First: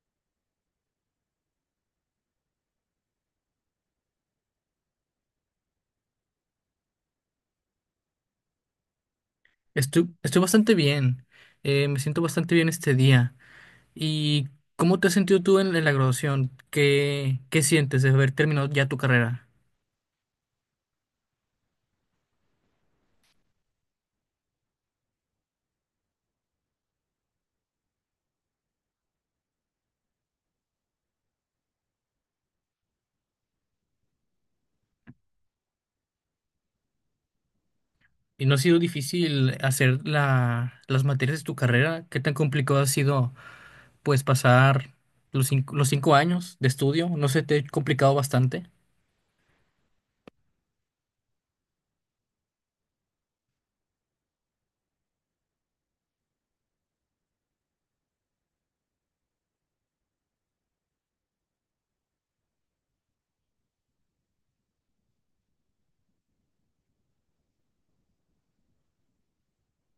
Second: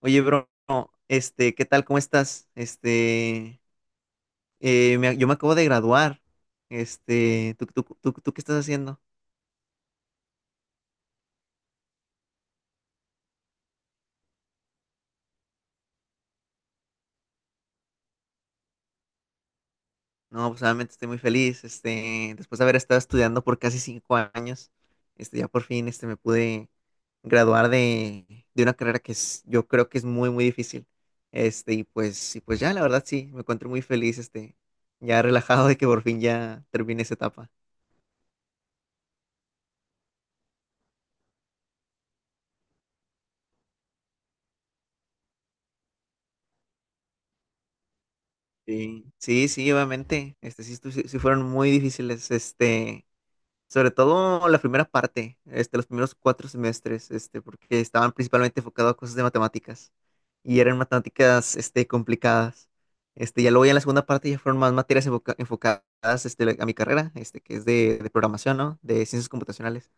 Oye, bro, ¿qué tal? ¿Cómo estás? Yo me acabo de graduar. ¿Tú qué estás haciendo? Estoy bastante bien. Me siento bastante bien este día. ¿Y cómo te has sentido tú en la graduación? ¿Qué sientes de haber terminado ya tu carrera? No, pues obviamente estoy muy feliz. Después de haber estado estudiando por casi 5 años, ya por fin, me pude graduar de una carrera que es, yo creo que es muy, muy difícil. Y pues ya, la verdad sí, me encuentro muy feliz, ya relajado de que por fin ya termine esa etapa. ¿Y no ha sido difícil hacer las materias de tu carrera? ¿Qué tan complicado ha sido, pues, pasar los cinco años de estudio? ¿No se te ha complicado bastante? Sí, sí, sí, obviamente. Sí, sí fueron muy difíciles. Sobre todo la primera parte, los primeros 4 semestres, porque estaban principalmente enfocados a cosas de matemáticas. Y eran matemáticas, complicadas. Ya luego ya en la segunda parte ya fueron más materias enfocadas, a mi carrera, que es de programación, ¿no? De ciencias computacionales.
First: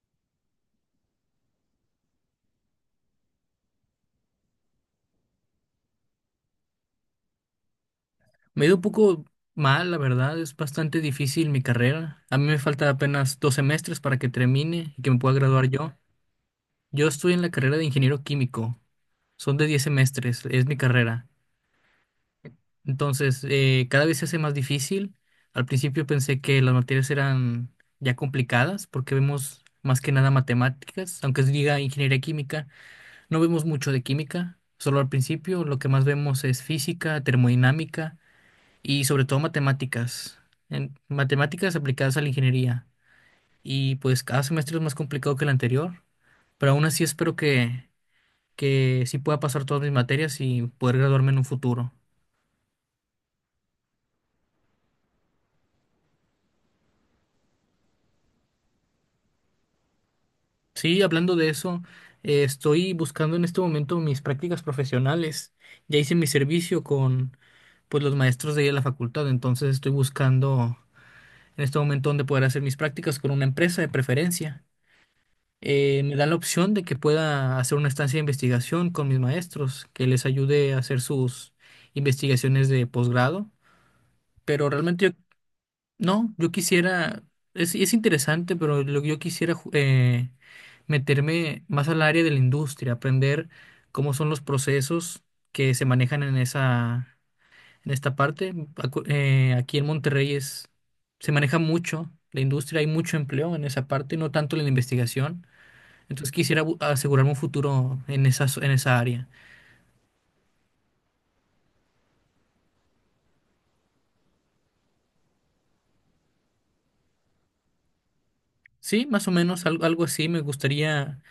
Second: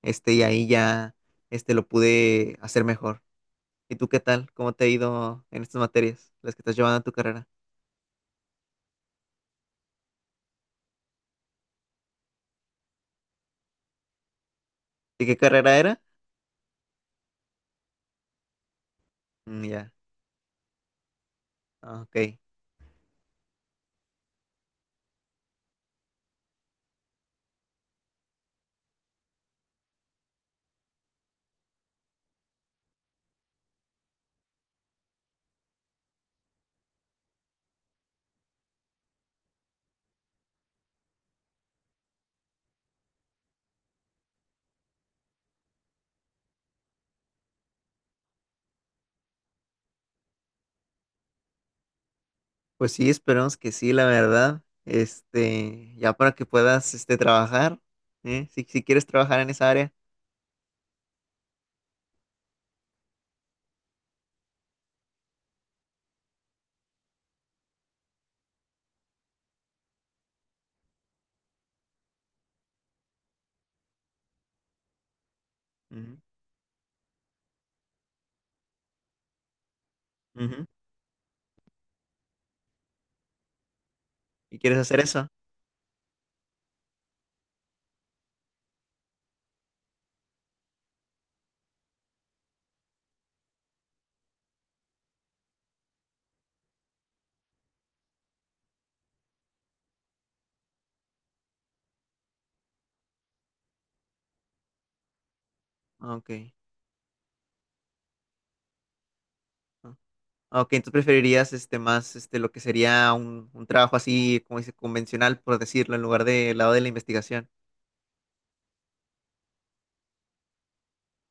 Y ahí ya, lo pude hacer mejor. ¿Y tú qué tal? ¿Cómo te ha ido en estas materias, las que estás llevando en tu carrera? Me ha ido un poco mal, la verdad. Es bastante difícil mi carrera. A mí me falta apenas 2 semestres para que termine y que me ¿Y pueda qué graduar carrera yo. era? Yo estoy en la carrera de ingeniero químico. Son Mm, de 10 ya, semestres, es mi carrera. ah, ok. Entonces, cada vez se hace más difícil. Al principio pensé que las materias eran ya complicadas porque vemos más que nada matemáticas, aunque se diga ingeniería química, no vemos mucho de química, solo al principio lo que más vemos es física, termodinámica y sobre todo matemáticas, matemáticas aplicadas a la ingeniería. Y pues cada semestre es más complicado que el anterior, pero aún así espero que sí pueda pasar todas mis materias y poder graduarme en un futuro. Pues sí, esperemos que sí, la verdad. Ya para que puedas, trabajar, ¿eh? Si quieres trabajar en esa área. Sí, hablando de eso, estoy buscando en este momento mis prácticas profesionales. Ya hice mi servicio con pues los maestros de ahí de la facultad, entonces estoy buscando en este momento dónde poder hacer mis prácticas con una empresa de preferencia. Me Ujú, dan la opción de que pueda hacer una estancia de investigación con mis maestros, que les ujú. ayude a hacer sus investigaciones de posgrado, ¿Y pero quieres hacer realmente yo eso? no, yo quisiera, es interesante, pero lo que yo quisiera meterme más al área de la industria, aprender cómo son los procesos que se manejan en esta parte. Aquí en Monterrey se maneja mucho la industria, hay mucho empleo en esa parte, no tanto en la investigación. Ah, Entonces ok. quisiera asegurarme un futuro en esa área. Ah, ah, ok, entonces preferirías, más, lo que sería un trabajo así, como dice, convencional, por decirlo, en lugar del lado de la investigación. Sí, más o menos algo así. Me gustaría,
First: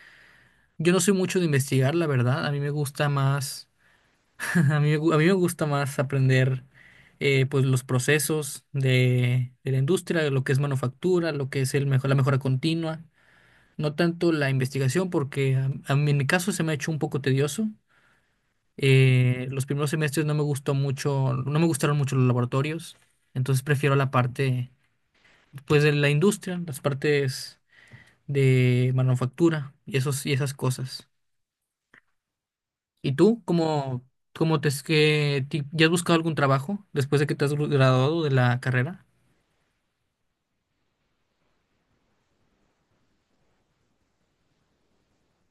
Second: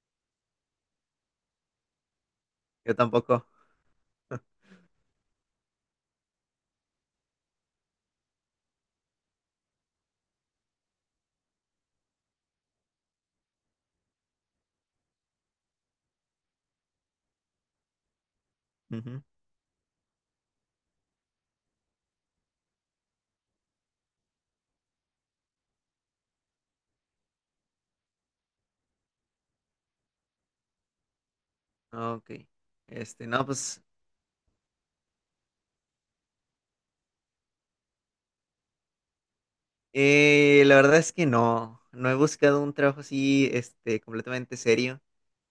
yo no soy mucho de investigar, la verdad. A mí me Yo gusta tampoco. más. A mí me gusta más aprender pues los procesos de la industria, de lo que es manufactura, lo que es la mejora continua, no tanto la investigación, porque a mí en mi caso se me ha hecho un poco tedioso. Ujú. Los primeros semestres no me gustó mucho, no me gustaron mucho los laboratorios, entonces prefiero la parte pues de la industria, las partes de manufactura y esas cosas. Ah, ok. ¿Y tú No, pues, cómo te es que ya has buscado algún trabajo después de que te has graduado de la carrera? La verdad es que no, no he buscado un trabajo así, completamente serio.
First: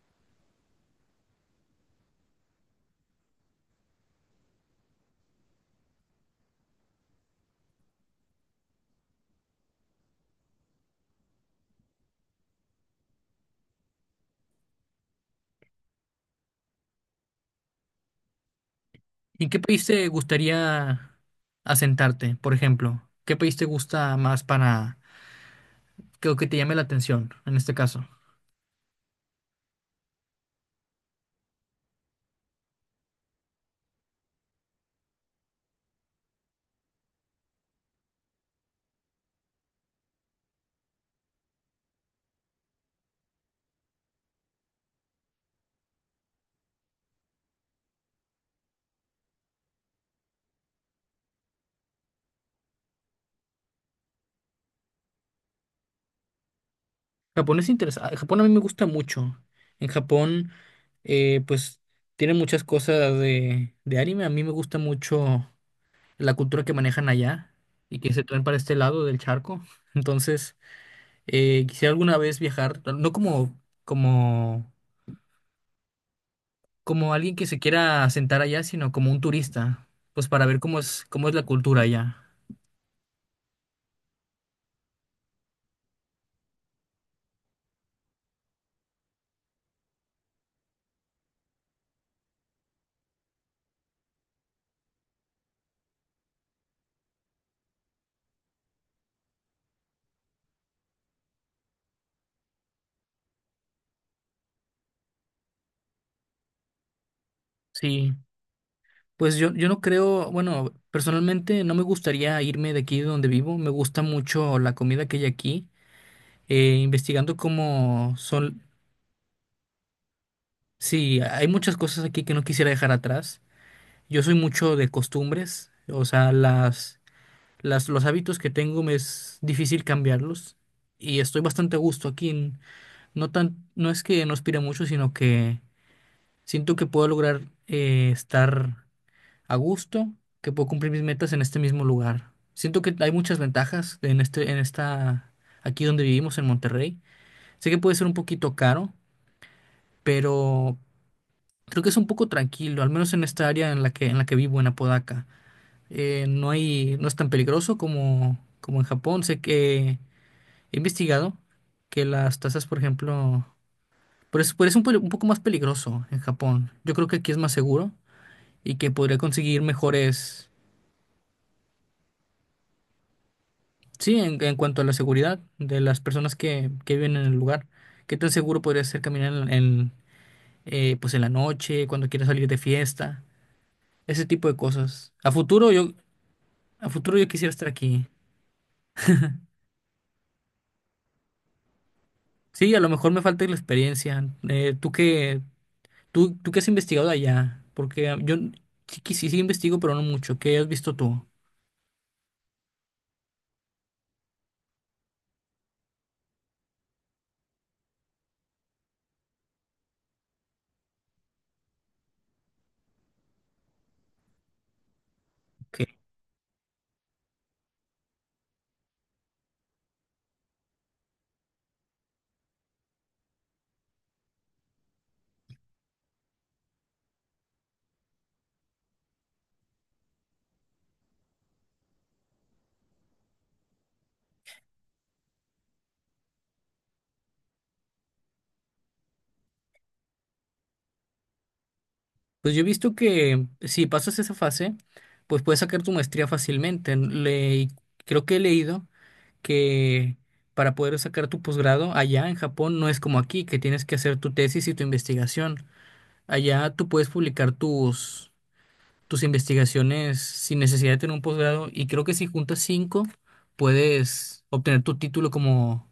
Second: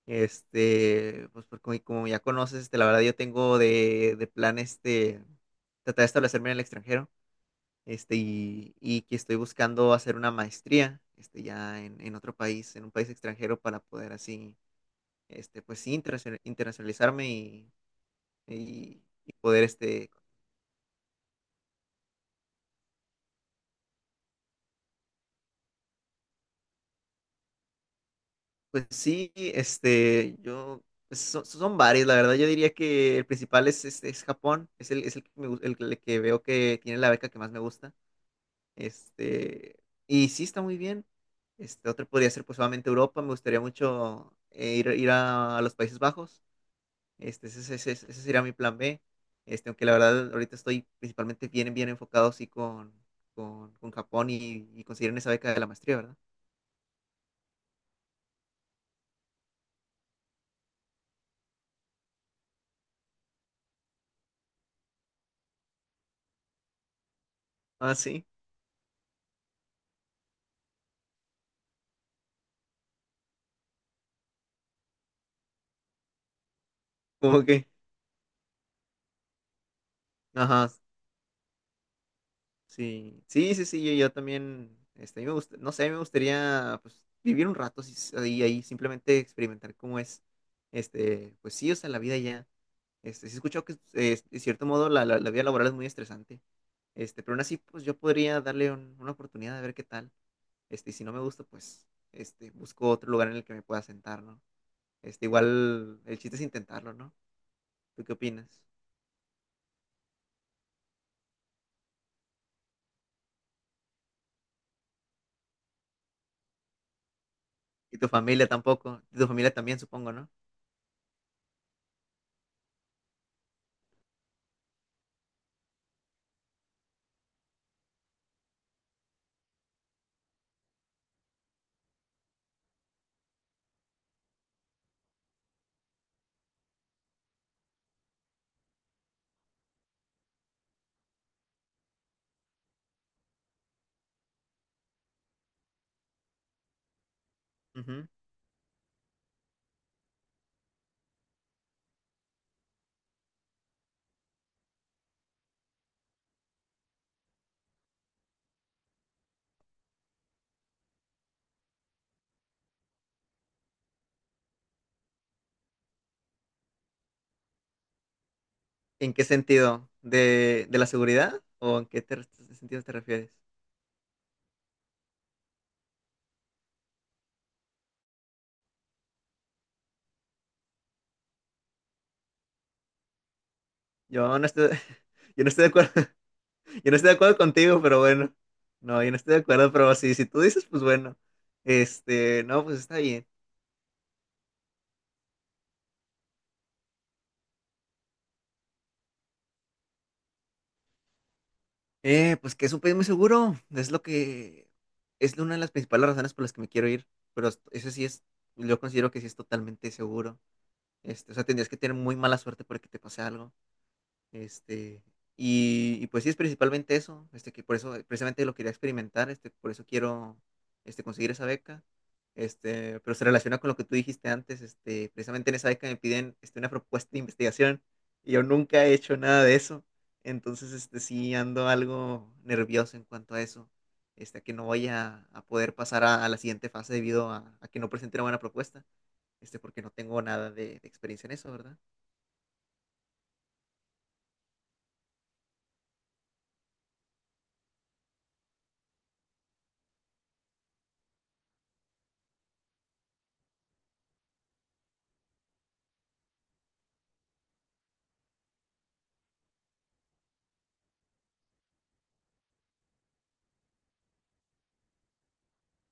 Pues porque como ya conoces, la verdad yo tengo de plan tratar de establecerme en el extranjero, y que estoy buscando hacer una maestría, ya en otro país, en un país extranjero para poder así, pues sí, internacionalizarme y ¿En qué poder, país te gustaría asentarte, por ejemplo? ¿Qué país te gusta más para que te llame la atención en este caso? pues sí, yo, pues, son varios, la verdad yo diría que el principal es Japón, es el que me gu- el que veo que tiene la beca que más me gusta. Este, y sí está muy bien. Otro podría ser pues solamente Europa. Me gustaría mucho ir a los Países Bajos. Ese sería mi plan B. Aunque la verdad ahorita estoy principalmente bien, bien enfocado sí con Japón y conseguir esa beca de la maestría, ¿verdad? Japón es interesante. Japón a mí me gusta mucho. En Japón, pues tiene muchas cosas de anime. A mí me gusta mucho la cultura que manejan allá Ah, y que se sí. traen para este lado del charco. Entonces. Quisiera alguna vez viajar, no no como, como alguien Como que se que, quiera asentar allá, sino como un turista, pues para ver ajá, cómo es la cultura allá. sí. Sí, sí, sí, yo también, a mí me gusta, no sé, a mí me gustaría pues vivir un rato sí, ahí, simplemente experimentar cómo es, pues sí, o sea, la vida ya. Sí he escuchado que, de cierto modo, la vida laboral es muy estresante. Pero aún así, pues yo podría darle una oportunidad de ver qué tal. Y si no me gusta, pues, busco otro lugar en el que me pueda sentar, ¿no? Igual el chiste es intentarlo, ¿no? ¿Tú Sí, qué opinas? pues yo no creo, bueno, personalmente no me gustaría irme de aquí de donde vivo, me gusta mucho la comida que hay aquí, investigando Y tu cómo familia son, tampoco. Y tu familia también, supongo, ¿no? sí, hay muchas cosas aquí que no quisiera dejar atrás. Yo soy mucho de costumbres, o sea, los hábitos que tengo me es difícil cambiarlos y estoy bastante a gusto aquí. No tan, no es que no aspire mucho, sino que siento que puedo lograr estar a gusto, que puedo cumplir mis metas en este mismo lugar. Siento que hay muchas ventajas en este, en esta, aquí donde vivimos, en Monterrey. Sé que puede ser Ujú. un poquito caro, pero creo que es un poco tranquilo, al menos en esta área en la que vivo, en Apodaca. No hay, no es tan peligroso como en Japón. Sé que He investigado que las tasas, por ejemplo, por eso un poco más peligroso en Japón. Yo creo que aquí es más seguro y que ¿En podría qué conseguir sentido? mejores, ¿De la seguridad? ¿O en qué sentido te refieres? sí, en cuanto a la seguridad de las personas que viven en el lugar. ¿Qué tan seguro podría ser caminar pues en la noche, cuando quieras salir de fiesta? Ese Yo no tipo de estoy, cosas. A Yo no estoy de futuro acuerdo. yo, a Yo no estoy de futuro yo acuerdo quisiera estar contigo, pero aquí. bueno. No, yo no estoy de acuerdo, pero sí, si tú dices, pues bueno. No, Sí, pues a lo está mejor me bien. falta la experiencia. ¿Tú qué has investigado allá? Porque yo sí, que sí investigo, pero no mucho. ¿Qué has visto tú? Pues que es un país muy seguro. Es lo que es una de las principales razones por las que me quiero ir. Pero eso sí es, yo considero que sí es totalmente seguro. O sea, tendrías que tener muy mala suerte para que te pase algo. Este, ¿Qué? y pues sí, es principalmente eso, que por eso precisamente lo quería experimentar, por eso quiero conseguir esa beca. Pero se relaciona con lo que tú dijiste antes, precisamente en esa beca me piden una propuesta de investigación y yo nunca he hecho nada de eso, entonces sí ando algo nervioso en cuanto a eso, a que no voy a poder pasar a la siguiente fase debido a que no presenté una buena propuesta, porque no tengo nada de experiencia en eso, ¿verdad? Pues yo he visto que si pasas esa fase, pues puedes sacar tu maestría fácilmente. Creo que he leído que para poder sacar tu posgrado allá en Japón no es como aquí, que tienes que hacer tu tesis y tu investigación. Allá tú puedes publicar tus investigaciones sin necesidad de tener un posgrado y creo que si juntas cinco puedes obtener tu título como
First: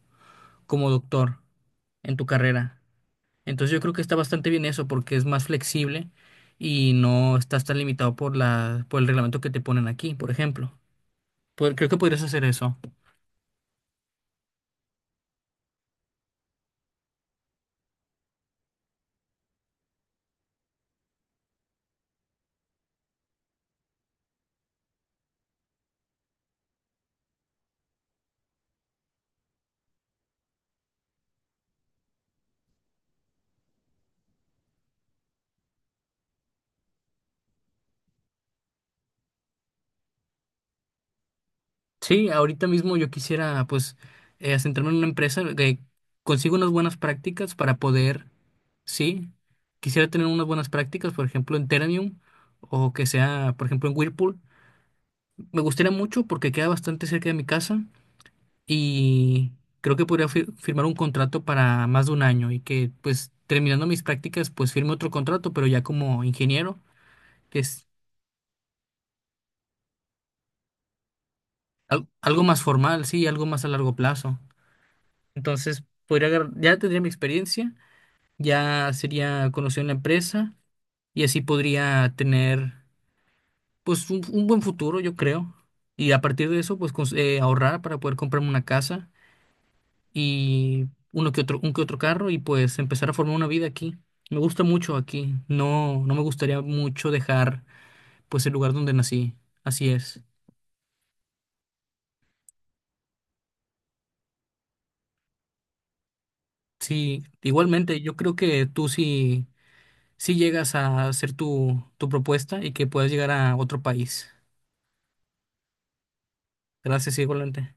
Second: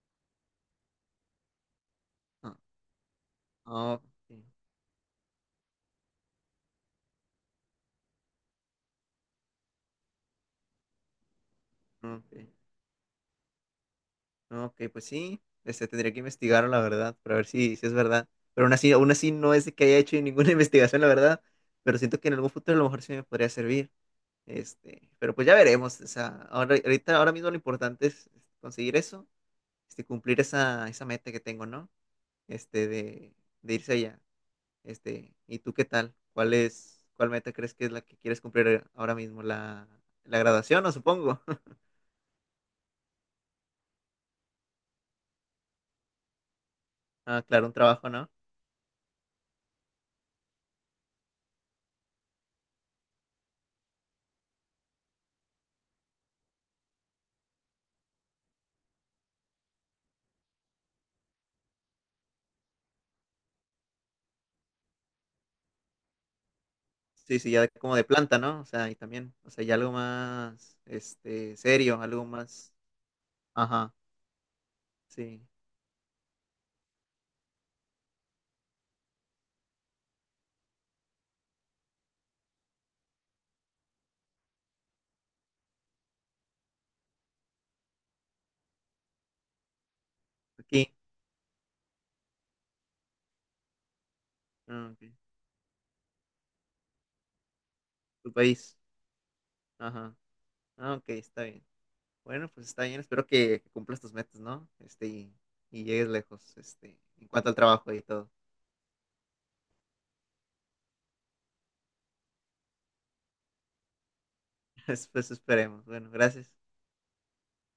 como doctor en tu Ah, carrera. Entonces yo creo ah, que está ok, bastante bien eso porque es más flexible y no estás tan limitado por el reglamento que te ponen aquí, por ejemplo. Creo que podrías ok. hacer eso. No, ok, pues sí, tendría que investigarlo, la verdad, para ver si es verdad. Pero aún así no es de que haya hecho ninguna investigación, la verdad, pero siento que en algún futuro a lo mejor sí me podría servir. Pero pues ya veremos, o sea, ahora, ahorita, ahora mismo lo importante es conseguir eso, cumplir esa meta que tengo, ¿no? Este, de, de irse allá. ¿Y tú qué tal? Cuál meta crees que es la que quieres cumplir ahora mismo? ¿La graduación, no supongo? Sí, ahorita mismo yo quisiera pues centrarme en una empresa que consiga unas buenas Ah, prácticas claro, un para trabajo, poder, ¿no? sí, quisiera tener unas buenas prácticas, por ejemplo, en Teranium o que sea, por ejemplo, en Whirlpool. Me gustaría mucho porque queda bastante cerca de mi casa y creo que podría firmar un contrato para más de un año y que pues terminando mis prácticas pues firme otro contrato, pero ya como ingeniero, Sí, sí, que ya es como de planta, ¿no? O sea, y también, o sea, ya algo más, serio, algo algo más más, formal, sí, algo más a ajá, largo plazo. sí, Entonces, ya tendría mi experiencia, ya sería conocido en la empresa y así podría tener pues un buen futuro, yo creo. Y a partir de eso, pues ahorrar para poder comprarme una casa y aquí, un que otro carro y pues empezar a formar una vida aquí. Me gusta ah, mucho ok, aquí. No, no me gustaría mucho dejar tu pues el lugar país, donde nací. Así ajá, es. ah, ok, está bien. Bueno, pues está bien, espero que cumplas tus metas, ¿no? Y llegues lejos, Sí, en cuanto al trabajo igualmente, y yo todo. creo que tú sí llegas a hacer tu propuesta y que puedas llegar a otro país. Pues esperemos. Bueno, gracias. Gracias, igualmente.